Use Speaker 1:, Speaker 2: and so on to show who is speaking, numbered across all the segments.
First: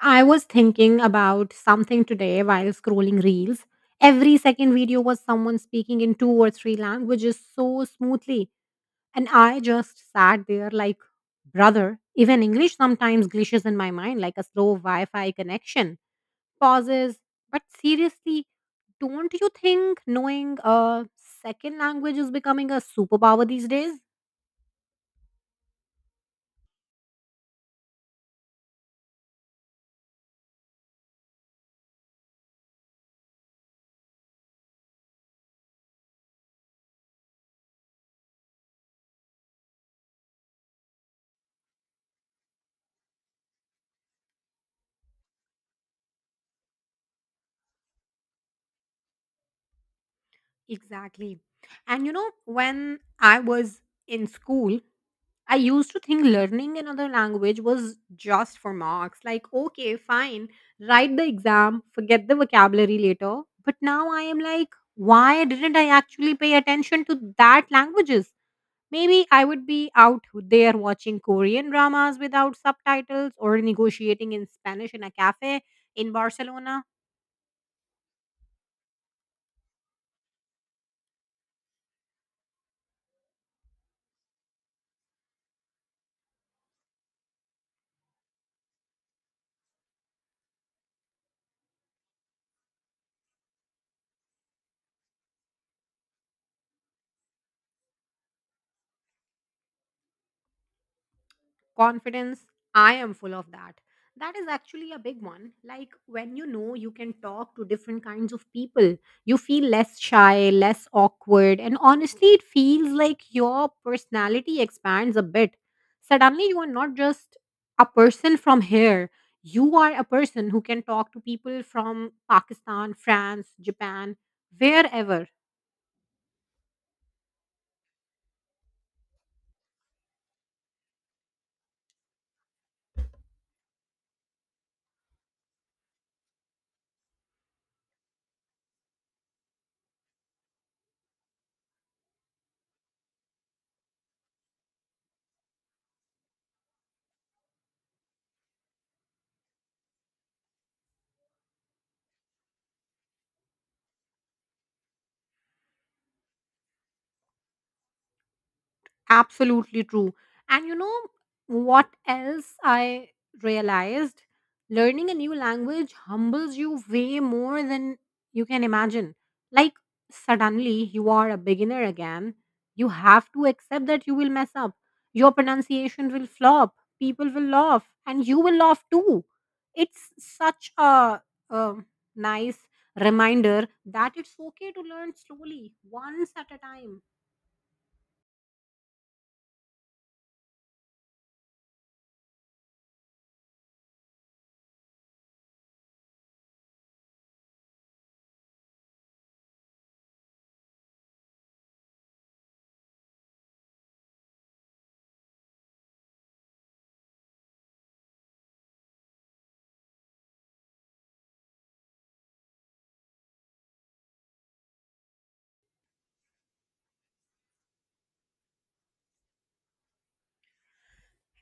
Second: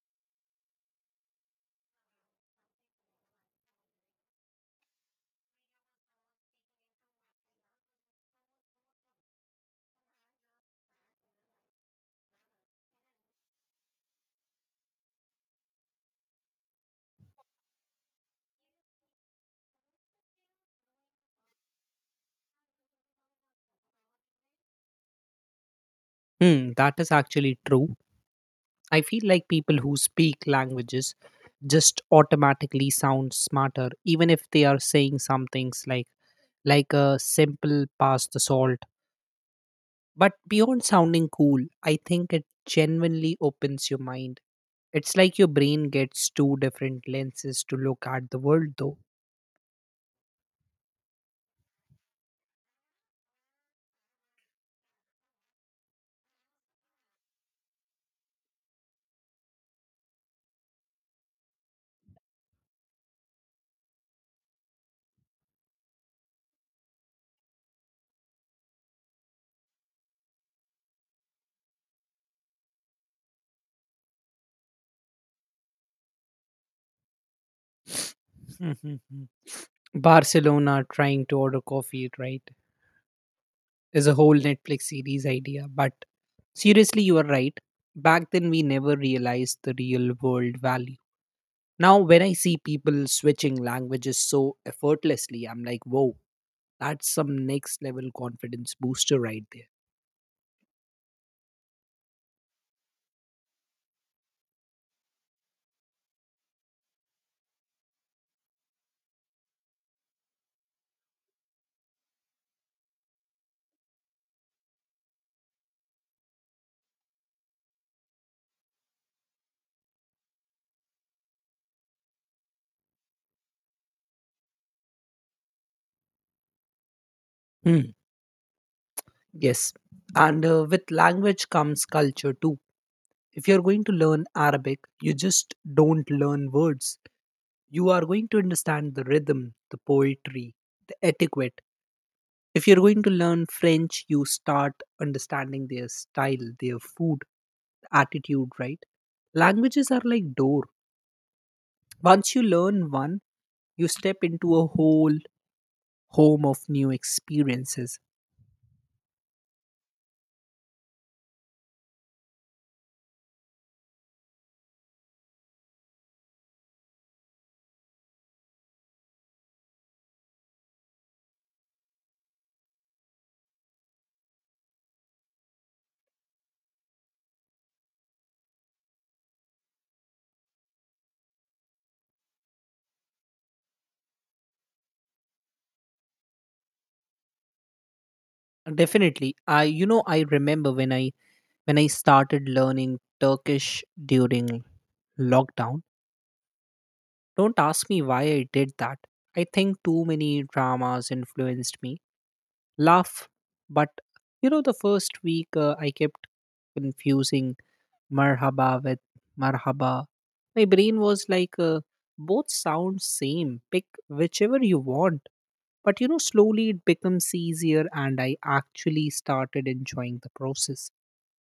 Speaker 1: I was thinking about something today while scrolling reels. Every second video was someone speaking in two or three languages so smoothly. And I just sat there like, brother, even English sometimes glitches in my mind like a slow Wi Fi connection. Pauses. But seriously, don't you think knowing a second language is becoming a superpower these days?
Speaker 2: Hmm, that is actually true. I feel like people who speak languages just automatically sound smarter, even if they are saying some things like a simple pass the salt. But beyond sounding cool, I think it genuinely opens your mind. It's like your brain gets two different lenses to look at the world, though.
Speaker 1: Exactly. And you know, when I was in school, I used to think learning another language was just for marks. Like, okay, fine, write the exam, forget the vocabulary later. But now I am like, why didn't I actually pay attention to that languages? Maybe I would be out there watching Korean dramas without subtitles or negotiating in Spanish in a cafe in Barcelona.
Speaker 2: Barcelona trying to order coffee, right? Is a whole Netflix series idea. But seriously, you are right. Back then, we never realized the real world value. Now, when I see people switching languages so effortlessly, I'm like, whoa, that's some next level confidence booster right there.
Speaker 1: Confidence. I am full of that. That is actually a big one. Like, when you know you can talk to different kinds of people, you feel less shy, less awkward, and honestly it feels like your personality expands a bit. Suddenly you are not just a person from here, you are a person who can talk to people from Pakistan, France, Japan, wherever.
Speaker 2: Hmm. Yes. And with language comes culture too. If you're going to learn Arabic, you just don't learn words. You are going to understand the rhythm, the poetry, the etiquette. If you're going to learn French, you start understanding their style, their food, attitude, right? Languages are like door. Once you learn one, you step into a whole home of new experiences.
Speaker 1: Absolutely true. And you know what else I realized? Learning a new language humbles you way more than you can imagine. Like, suddenly you are a beginner again. You have to accept that you will mess up. Your pronunciation will flop. People will laugh, and you will laugh too. It's such a, um nice reminder that it's okay to learn slowly, once at a time.
Speaker 2: Definitely. I you know I remember when I started learning Turkish during lockdown. Don't ask me why I did that. I think too many dramas influenced me laugh. But you know, the first week I kept confusing marhaba with marhaba. My brain was like, both sound same. Pick whichever you want. But you know, slowly it becomes easier, and I actually started enjoying the process.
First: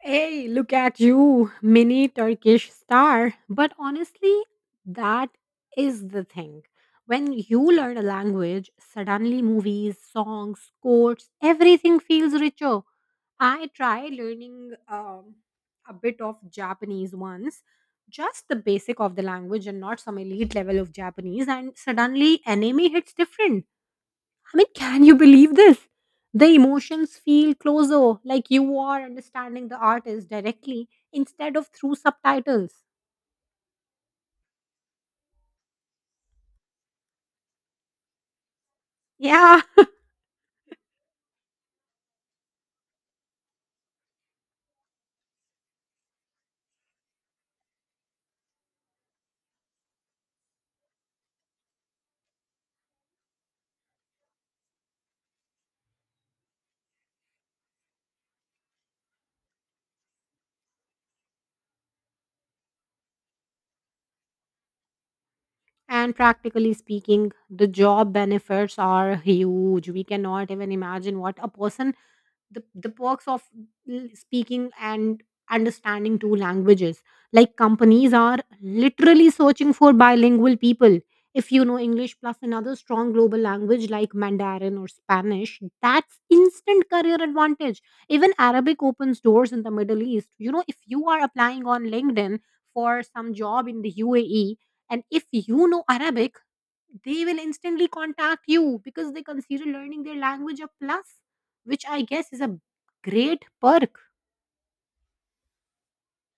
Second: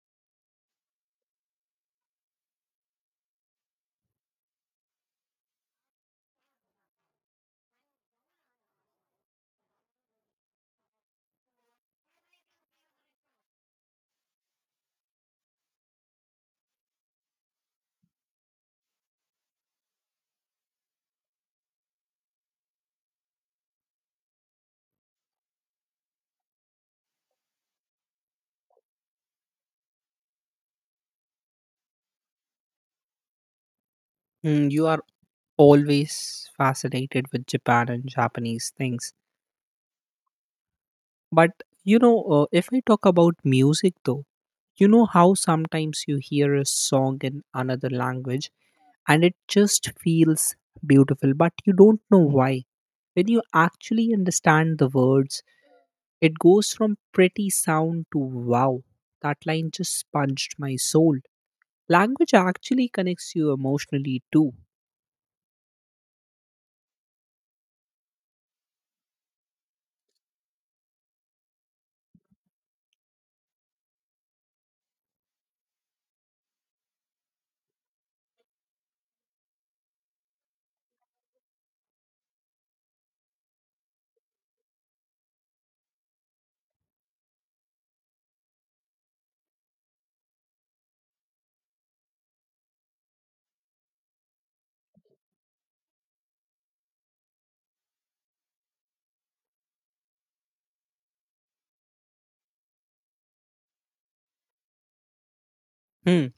Speaker 1: Hey, look at you, mini Turkish star. But honestly, that is the thing. When you learn a language, suddenly movies, songs, quotes, everything feels richer. I tried learning a bit of Japanese once, just the basic of the language and not some elite level of Japanese, and suddenly anime hits different. I mean, can you believe this? The emotions feel closer, like you are understanding the artist directly instead of through subtitles.
Speaker 2: Mm, you are always fascinated with Japan and Japanese things.
Speaker 1: Yeah.
Speaker 2: But you know, if I talk about music though, you know how sometimes you hear a song in another language and it just feels beautiful but you don't know why. When you actually understand the words, it goes from pretty sound to wow, that line just punched my soul. Language actually connects you emotionally too.
Speaker 1: And practically speaking, the job benefits are huge. We cannot even imagine what a person the perks of speaking and understanding two languages. Like, companies are literally searching for bilingual people. If you know English plus another strong global language like Mandarin or Spanish, that's instant career advantage. Even Arabic opens doors in the Middle East. You know, if you are applying on LinkedIn for some job in the UAE, and if you know Arabic, they will instantly contact you because they consider learning their language a plus, which I guess is a great perk.
Speaker 2: Hmm,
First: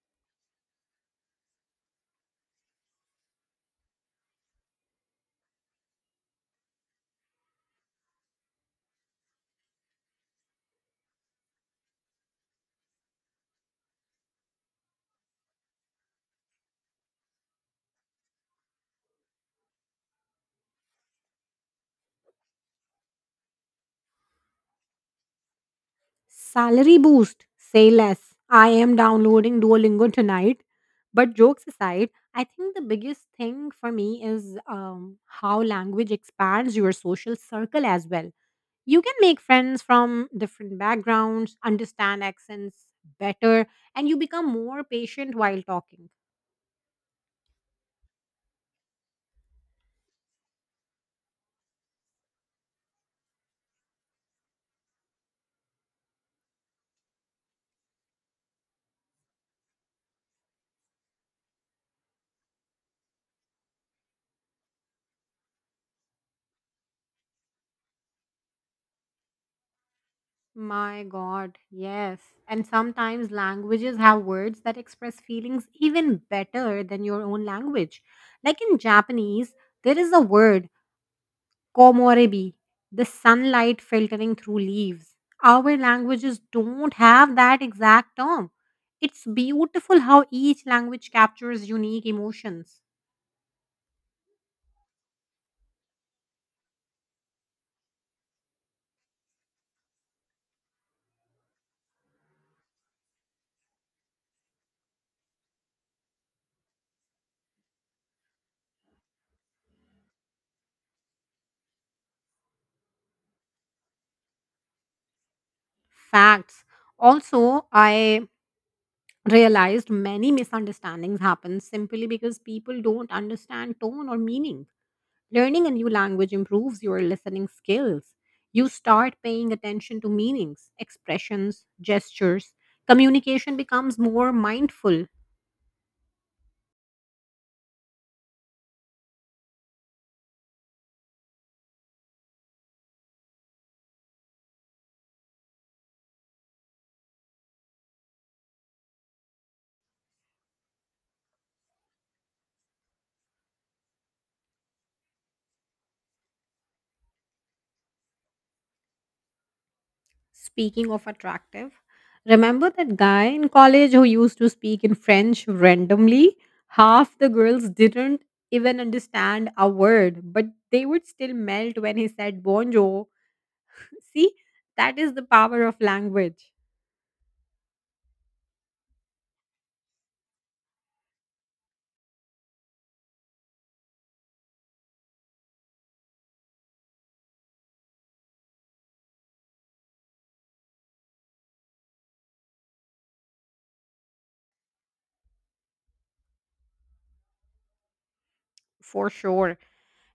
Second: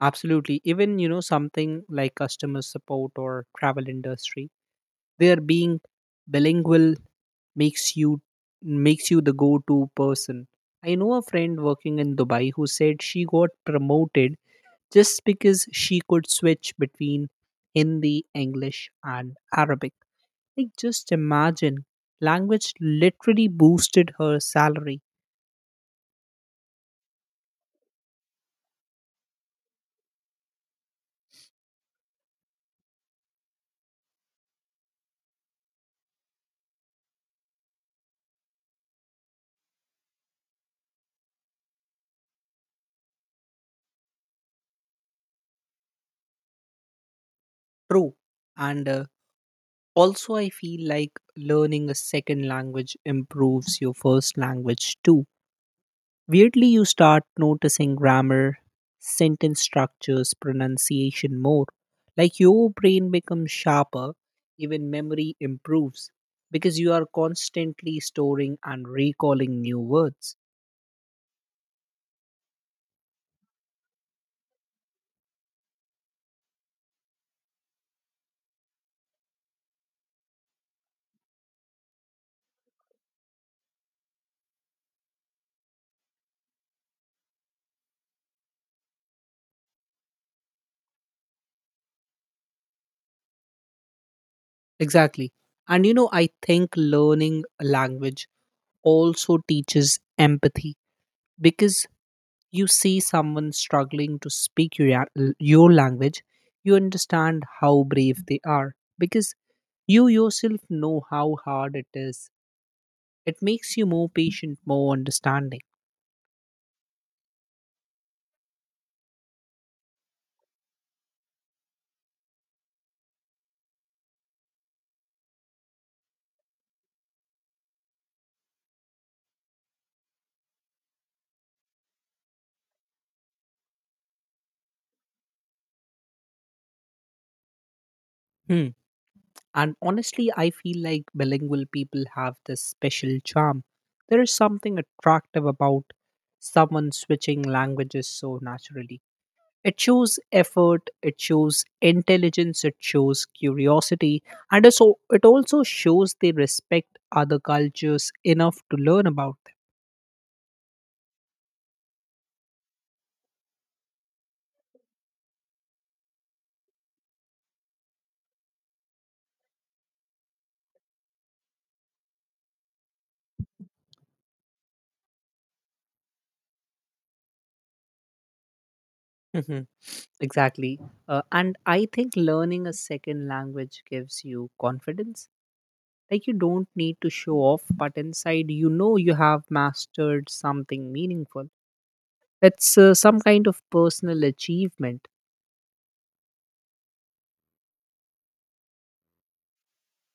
Speaker 2: absolutely. Even you know something like customer support or travel industry, they're being bilingual makes you makes you the go-to person. I know a friend working in Dubai who said she got promoted just because she could switch between Hindi, English, and Arabic. Like, just imagine, language literally boosted her salary.
Speaker 1: Salary boost, say less. I am downloading Duolingo tonight. But jokes aside, I think the biggest thing for me is how language expands your social circle as well. You can make friends from different backgrounds, understand accents better, and you become more patient while talking.
Speaker 2: True. And also, I feel like learning a second language improves your first language too. Weirdly, you start noticing grammar, sentence structures, pronunciation more. Like your brain becomes sharper, even memory improves because you are constantly storing and recalling new words.
Speaker 1: My God, yes. And sometimes languages have words that express feelings even better than your own language. Like in Japanese, there is a word, komorebi, the sunlight filtering through leaves. Our languages don't have that exact term. It's beautiful how each language captures unique emotions.
Speaker 2: Exactly. And you know, I think learning a language also teaches empathy because you see someone struggling to speak your, your language, you understand how brave they are because you yourself know how hard it is. It makes you more patient, more understanding.
Speaker 1: Facts. Also, I realized many misunderstandings happen simply because people don't understand tone or meaning. Learning a new language improves your listening skills. You start paying attention to meanings, expressions, gestures. Communication becomes more mindful.
Speaker 2: Hmm. And honestly, I feel like bilingual people have this special charm. There is something attractive about someone switching languages so naturally. It shows effort, it shows intelligence, it shows curiosity, and it also shows they respect other cultures enough to learn about them.
Speaker 1: Speaking of attractive, remember that guy in college who used to speak in French randomly? Half the girls didn't even understand a word, but they would still melt when he said bonjour. See, that is the power of language.
Speaker 2: Mhm. Exactly. And I think learning a second language gives you confidence. Like you don't need to show off, but inside you know you have mastered something meaningful. It's some kind of personal achievement.
Speaker 1: For sure.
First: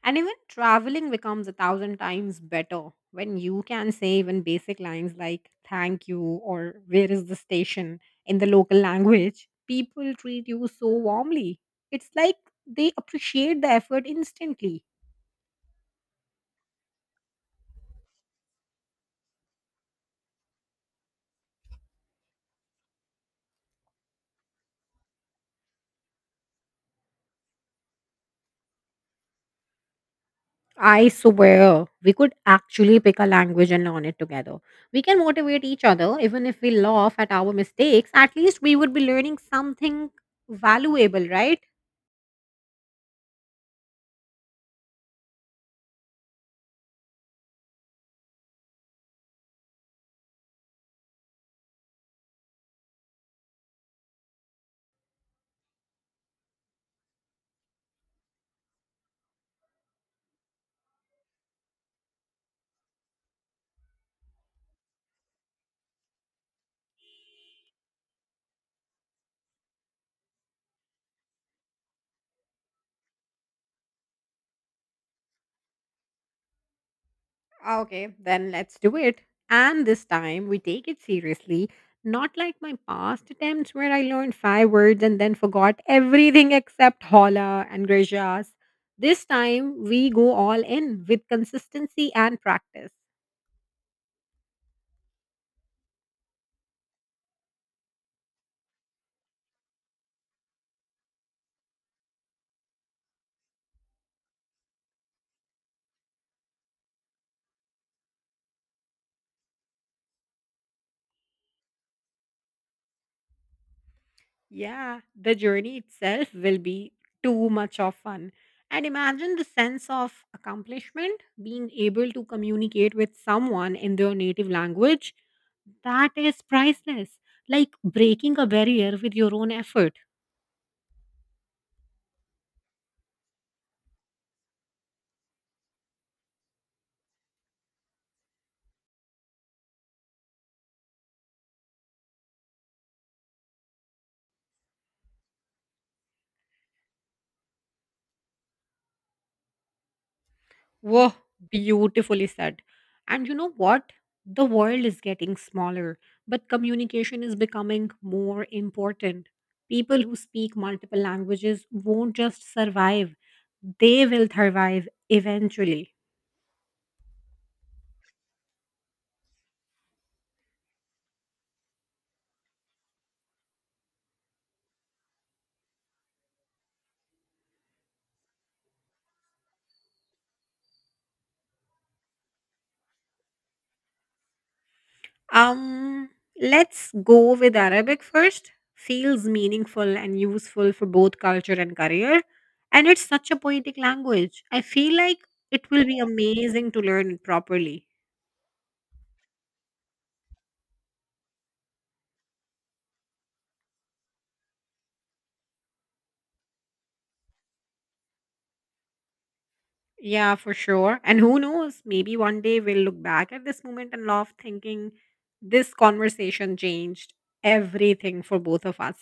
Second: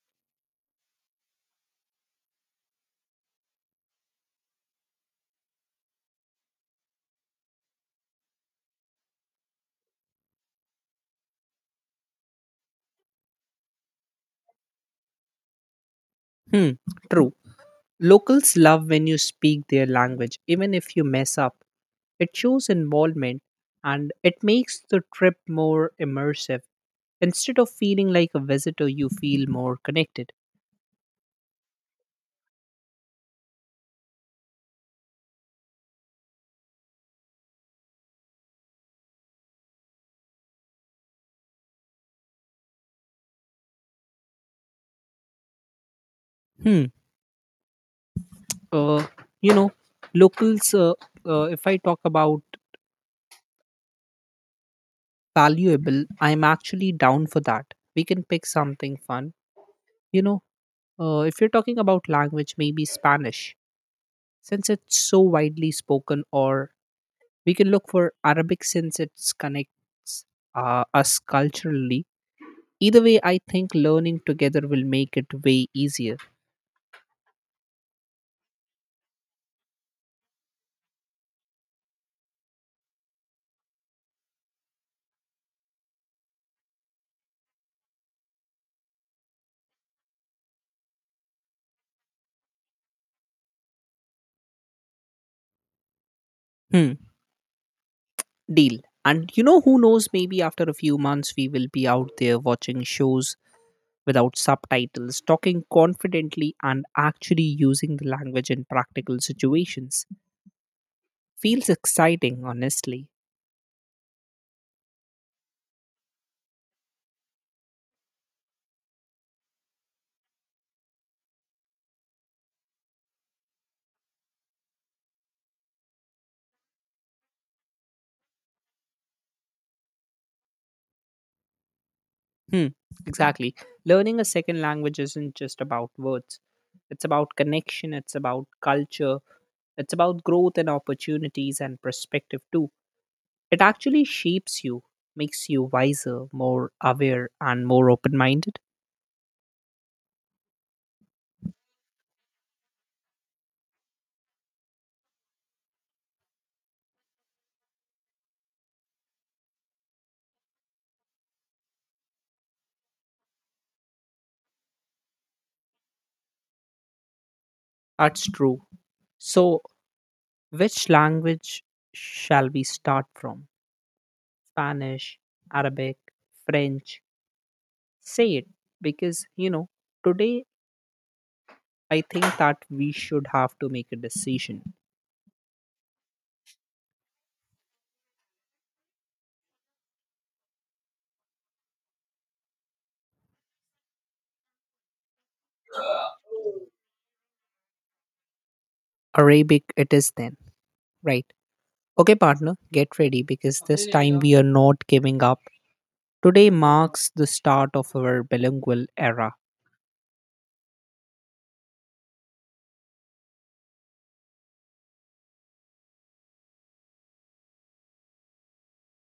Speaker 1: And even traveling becomes a thousand times better when you can say even basic lines like thank you or where is the station in the local language. People treat you so warmly. It's like they appreciate the effort instantly.
Speaker 2: Hmm. True. Locals love when you speak their language, even if you mess up. It shows involvement and it makes the trip more immersive. Instead of feeling like a visitor, you feel more connected.
Speaker 1: I swear, we could actually pick a language and learn it together. We can motivate each other, even if we laugh at our mistakes, at least we would be learning something valuable, right?
Speaker 2: Hmm. Uh, you know, locals, uh, if I talk about valuable, I'm actually down for that. We can pick something fun. You know, if you're talking about language, maybe Spanish, since it's so widely spoken, or we can look for Arabic since it connects, us culturally. Either way, I think learning together will make it way easier.
Speaker 1: Ah, okay, then let's do it. And this time we take it seriously, not like my past attempts where I learned five words and then forgot everything except hola and gracias. This time we go all in with consistency and practice.
Speaker 2: Hmm. Deal. And you know, who knows, maybe after a few months, we will be out there watching shows without subtitles, talking confidently, and actually using the language in practical situations. Feels exciting, honestly.
Speaker 1: Yeah, the journey itself will be too much of fun. And imagine the sense of accomplishment being able to communicate with someone in their native language. That is priceless, like breaking a barrier with your own effort.
Speaker 2: Hmm. Exactly. Learning a second language isn't just about words, it's about connection, it's about culture, it's about growth and opportunities and perspective too. It actually shapes you, makes you wiser, more aware, and more open minded.
Speaker 1: Whoa, beautifully said. And you know what? The world is getting smaller, but communication is becoming more important. People who speak multiple languages won't just survive, they will thrive eventually.
Speaker 2: That's true. So, which language shall we start from? Spanish, Arabic, French? Say it because, you know, today I think that we should have to make a decision.
Speaker 1: Um, let's go with Arabic first. Feels meaningful and useful for both culture and career. And it's such a poetic language. I feel like it will be amazing to learn it properly.
Speaker 2: Arabic, it is then, right? Okay, partner, get ready because this time we are not giving up. Today marks the start of our bilingual era.
Speaker 1: Yeah, for sure. And who knows, maybe one day we'll look back at this moment and laugh, thinking this conversation changed everything for both of us.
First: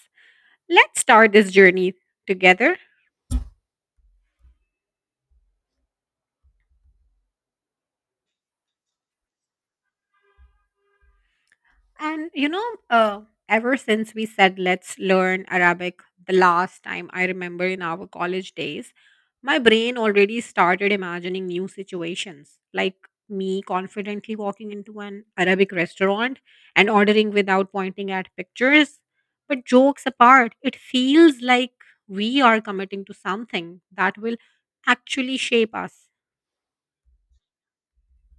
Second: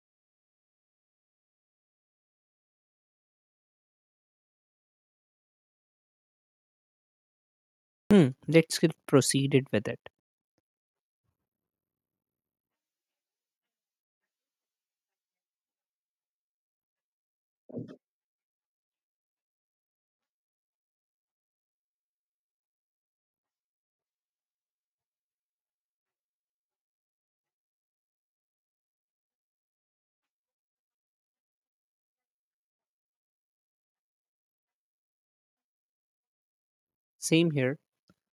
Speaker 1: Let's start this journey together.
Speaker 2: Hmm, let's get proceeded with it.
Speaker 1: And you know, ever since we said let's learn Arabic the last time I remember in our college days, my brain already started imagining new situations, like me confidently walking into an Arabic restaurant and ordering without pointing at pictures. But jokes apart, it feels like we are committing to something that will actually shape us.
Speaker 2: Same here.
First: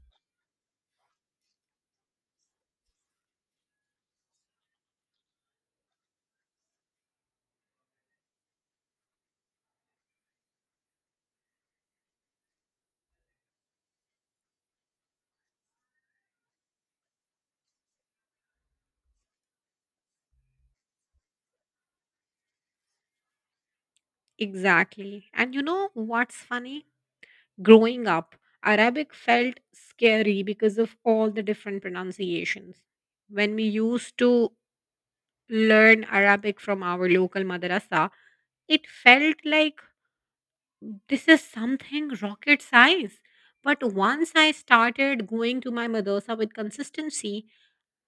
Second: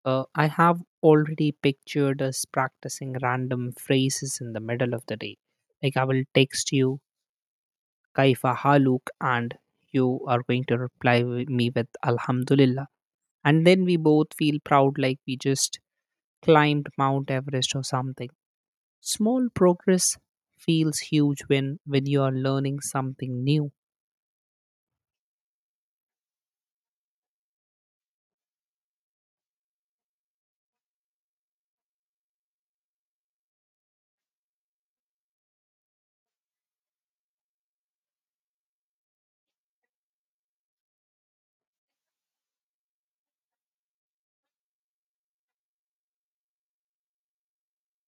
Speaker 2: I have already pictured us practicing random phrases in the middle of the day. Like I will text you Kaifa Haluk and you are going to reply with me with Alhamdulillah. And then we both feel proud like we just climbed Mount Everest or something. Small progress feels huge when you are learning something new.
Speaker 1: Exactly. And you know what's funny? Growing up, Arabic felt scary because of all the different pronunciations. When we used to learn Arabic from our local madrasa, it felt like this is something rocket science. But once I started going to my madrasa with consistency,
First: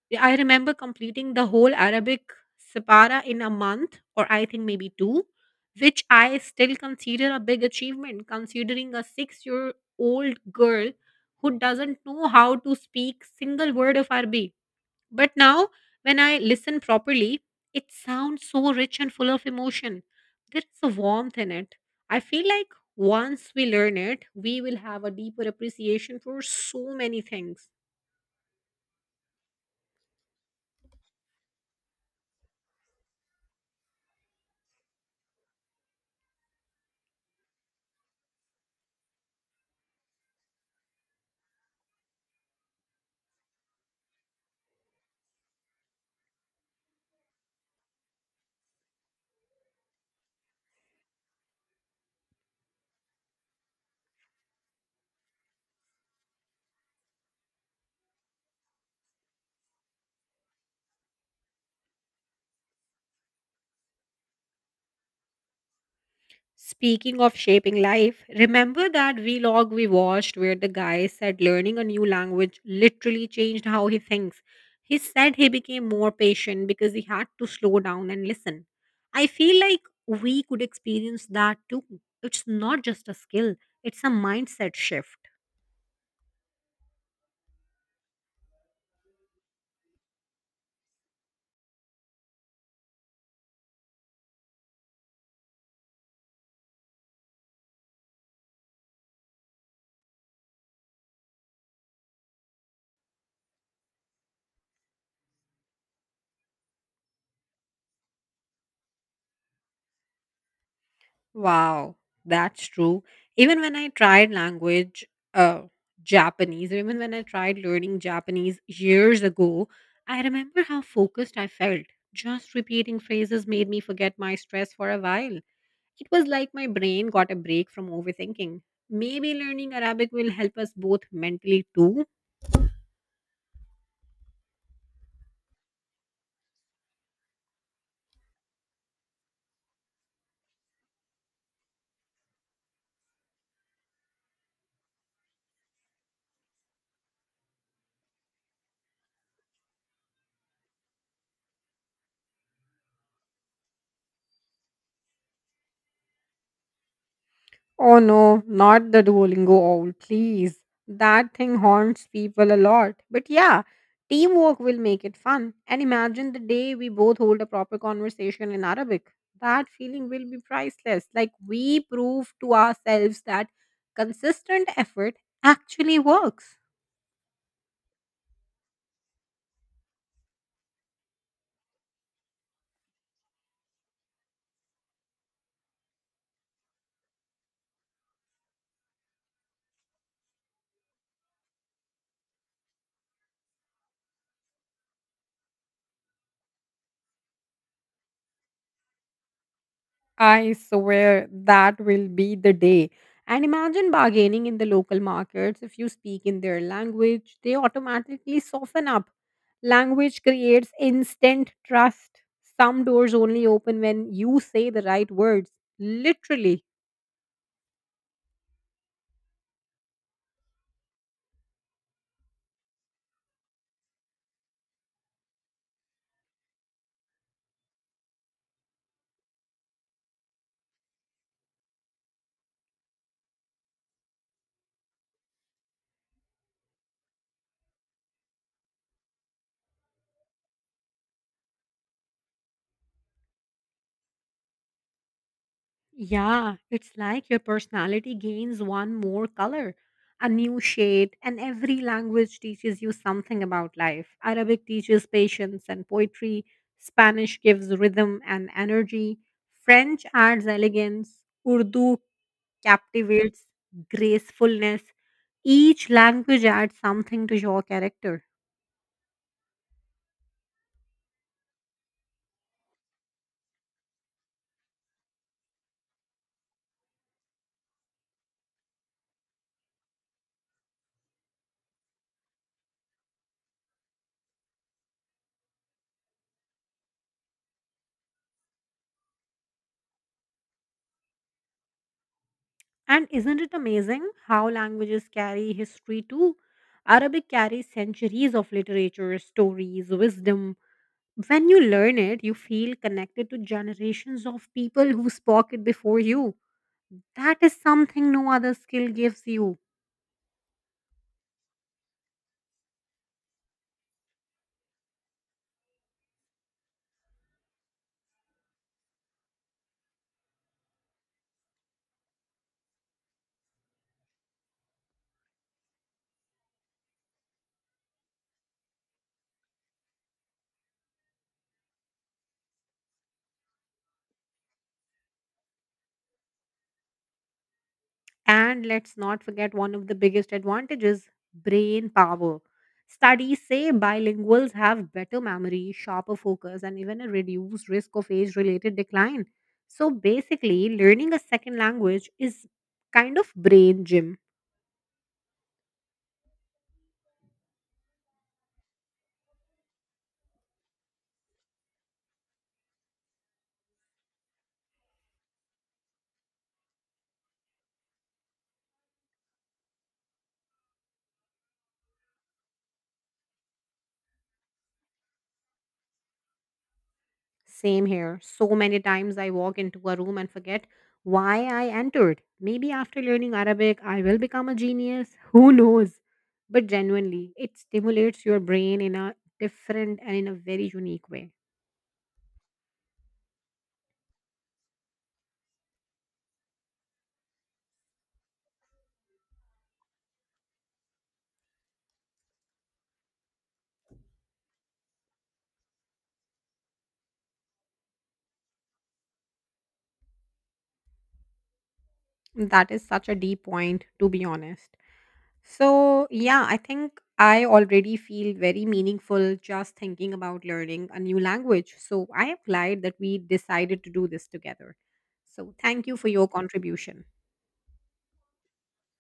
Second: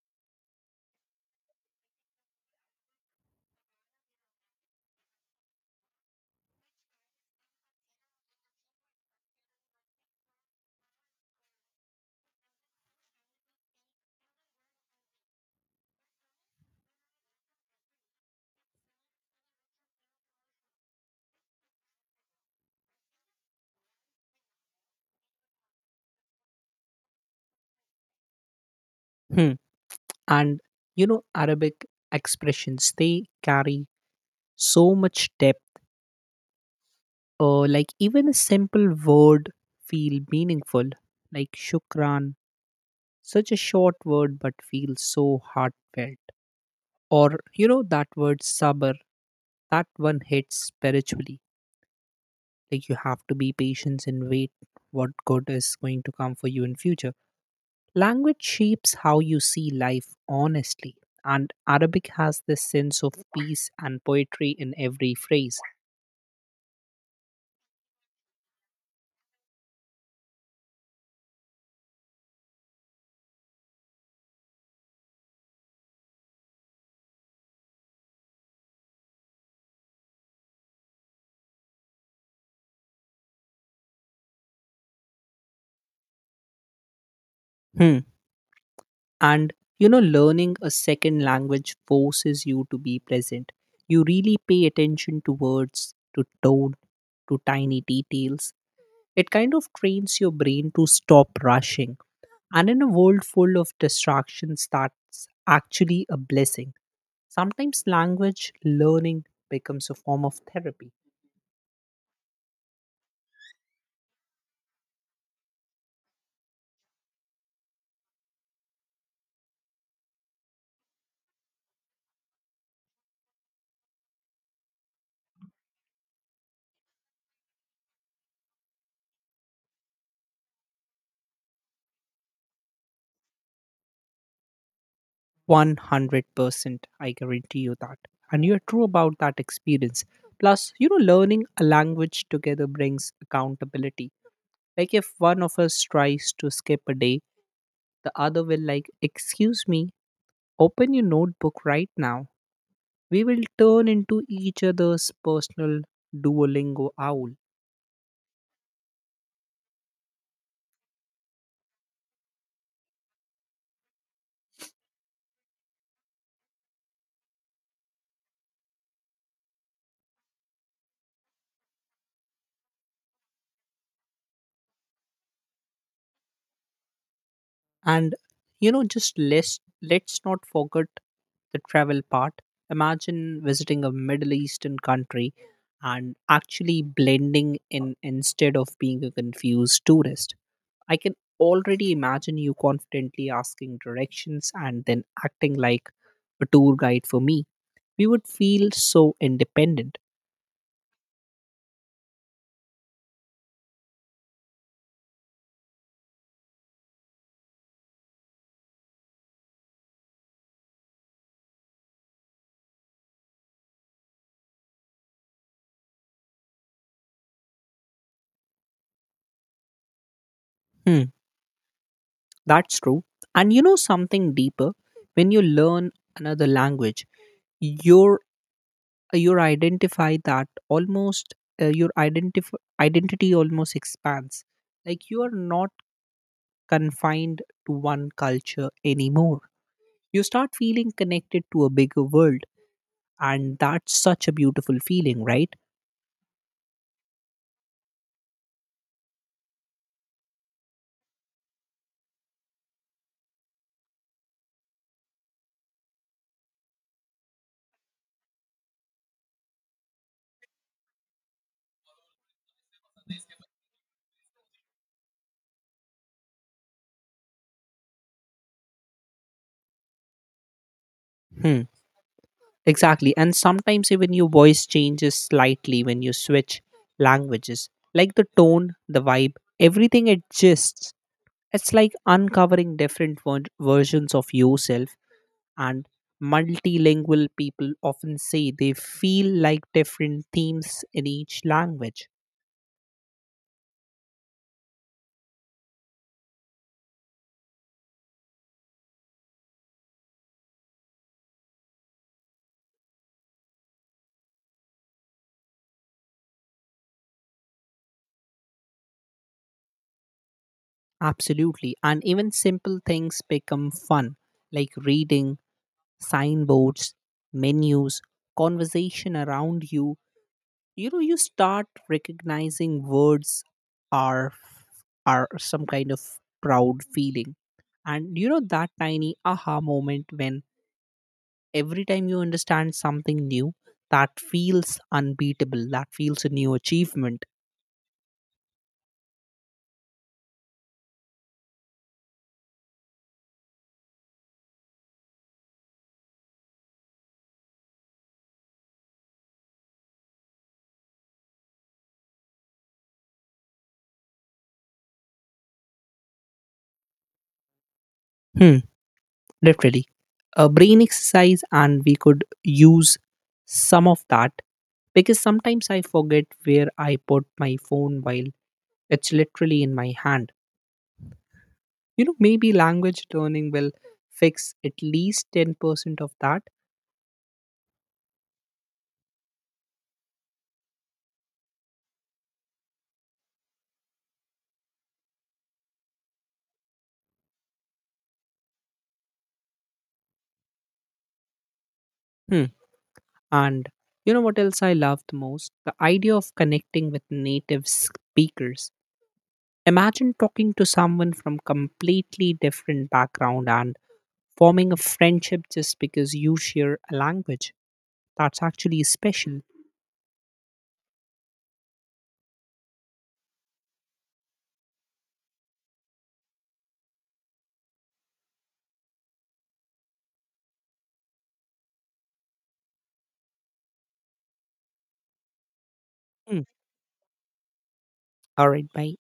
Speaker 1: yeah, I remember completing the whole Arabic Separa in a month, or I think maybe two, which I still consider a big achievement, considering a 6-year-old girl who doesn't know how to speak single word of Arabic. But now, when I listen properly, it sounds so rich and full of emotion. There is a warmth in it. I feel like once we learn it, we will have a deeper appreciation for so many things.
Speaker 2: Hmm. And you know, Arabic expressions, they carry so much depth. Like even a simple word feel meaningful, like shukran, such a short word but feels so heartfelt. Or you know that word sabr, that one hits spiritually. Like you have to be patient and wait what good is going to come for you in future. Language shapes how you see life honestly, and Arabic has this sense of peace and poetry in every phrase.
Speaker 1: Speaking of shaping life, remember that vlog we watched where the guy said learning a new language literally changed how he thinks? He said he became more patient because he had to slow down and listen. I feel like we could experience that too. It's not just a skill, it's a mindset shift.
Speaker 2: Hmm. And you know, learning a second language forces you to be present. You really pay attention to words, to tone, to tiny details. It kind of trains your brain to stop rushing. And in a world full of distractions, that's actually a blessing. Sometimes language learning becomes a form of therapy.
Speaker 1: Wow, that's true. Even when I tried language, uh, Japanese, or even when I tried learning Japanese years ago, I remember how focused I felt. Just repeating phrases made me forget my stress for a while. It was like my brain got a break from overthinking. Maybe learning Arabic will help us both mentally too.
Speaker 2: 100%, I guarantee you that. And you're true about that experience. Plus, you know, learning a language together brings accountability. Like if one of us tries to skip a day, the other will like, excuse me, open your notebook right now. We will turn into each other's personal Duolingo owl.
Speaker 1: Oh no, not the Duolingo owl, please. That thing haunts people a lot. But yeah, teamwork will make it fun. And imagine the day we both hold a proper conversation in Arabic. That feeling will be priceless. Like, we prove to ourselves that consistent effort actually works.
Speaker 2: And you know, just let's not forget the travel part. Imagine visiting a Middle Eastern country and actually blending in instead of being a confused tourist. I can already imagine you confidently asking directions and then acting like a tour guide for me. We would feel so independent.
Speaker 1: I swear that will be the day. And imagine bargaining in the local markets. If you speak in their language, they automatically soften up. Language creates instant trust. Some doors only open when you say the right words, literally.
Speaker 2: Hmm, that's true. And you know something deeper? When you learn another language, your your identify that almost your identif- identity almost expands. Like you are not confined to one culture anymore, you start feeling connected to a bigger world, and that's such a beautiful feeling, right?
Speaker 1: Yeah, it's like your personality gains one more color, a new shade, and every language teaches you something about life. Arabic teaches patience and poetry, Spanish gives rhythm and energy, French adds elegance, Urdu captivates gracefulness. Each language adds something to your character.
Speaker 2: Hmm, exactly. And sometimes even your voice changes slightly when you switch languages, like the tone, the vibe, everything adjusts. It's like uncovering different versions of yourself. And multilingual people often say they feel like different themes in each language.
Speaker 1: And isn't it amazing how languages carry history too? Arabic carries centuries of literature, stories, wisdom. When you learn it, you feel connected to generations of people who spoke it before you. That is something no other skill gives you.
Speaker 2: Absolutely. And even simple things become fun, like reading, signboards, menus, conversation around you. You know, you start recognizing words are are some kind of proud feeling. And you know that tiny aha moment, when every time you understand something new, that feels unbeatable, that feels a new achievement.
Speaker 1: And let's not forget one of the biggest advantages, brain power. Studies say bilinguals have better memory, sharper focus, and even a reduced risk of age related decline. So basically, learning a second language is kind of brain gym.
Speaker 2: Hmm, literally a brain exercise. And we could use some of that because sometimes I forget where I put my phone while it's literally in my hand. You know, maybe language learning will fix at least 10% of that.
Speaker 1: Same here. So many times I walk into a room and forget why I entered. Maybe after learning Arabic, I will become a genius. Who knows? But genuinely, it stimulates your brain in a different and in a very unique way.
Speaker 2: Hmm. And you know what else I love the most, the idea of connecting with native speakers. Imagine talking to someone from completely different background and forming a friendship just because you share a language. That's actually special.
Speaker 1: That is such a deep point, to be honest. So, yeah, I think I already feel very meaningful just thinking about learning a new language. So, I am glad that we decided to do this together. So, thank you for your
Speaker 2: Mm.
Speaker 1: contribution.
Speaker 2: All right, bye.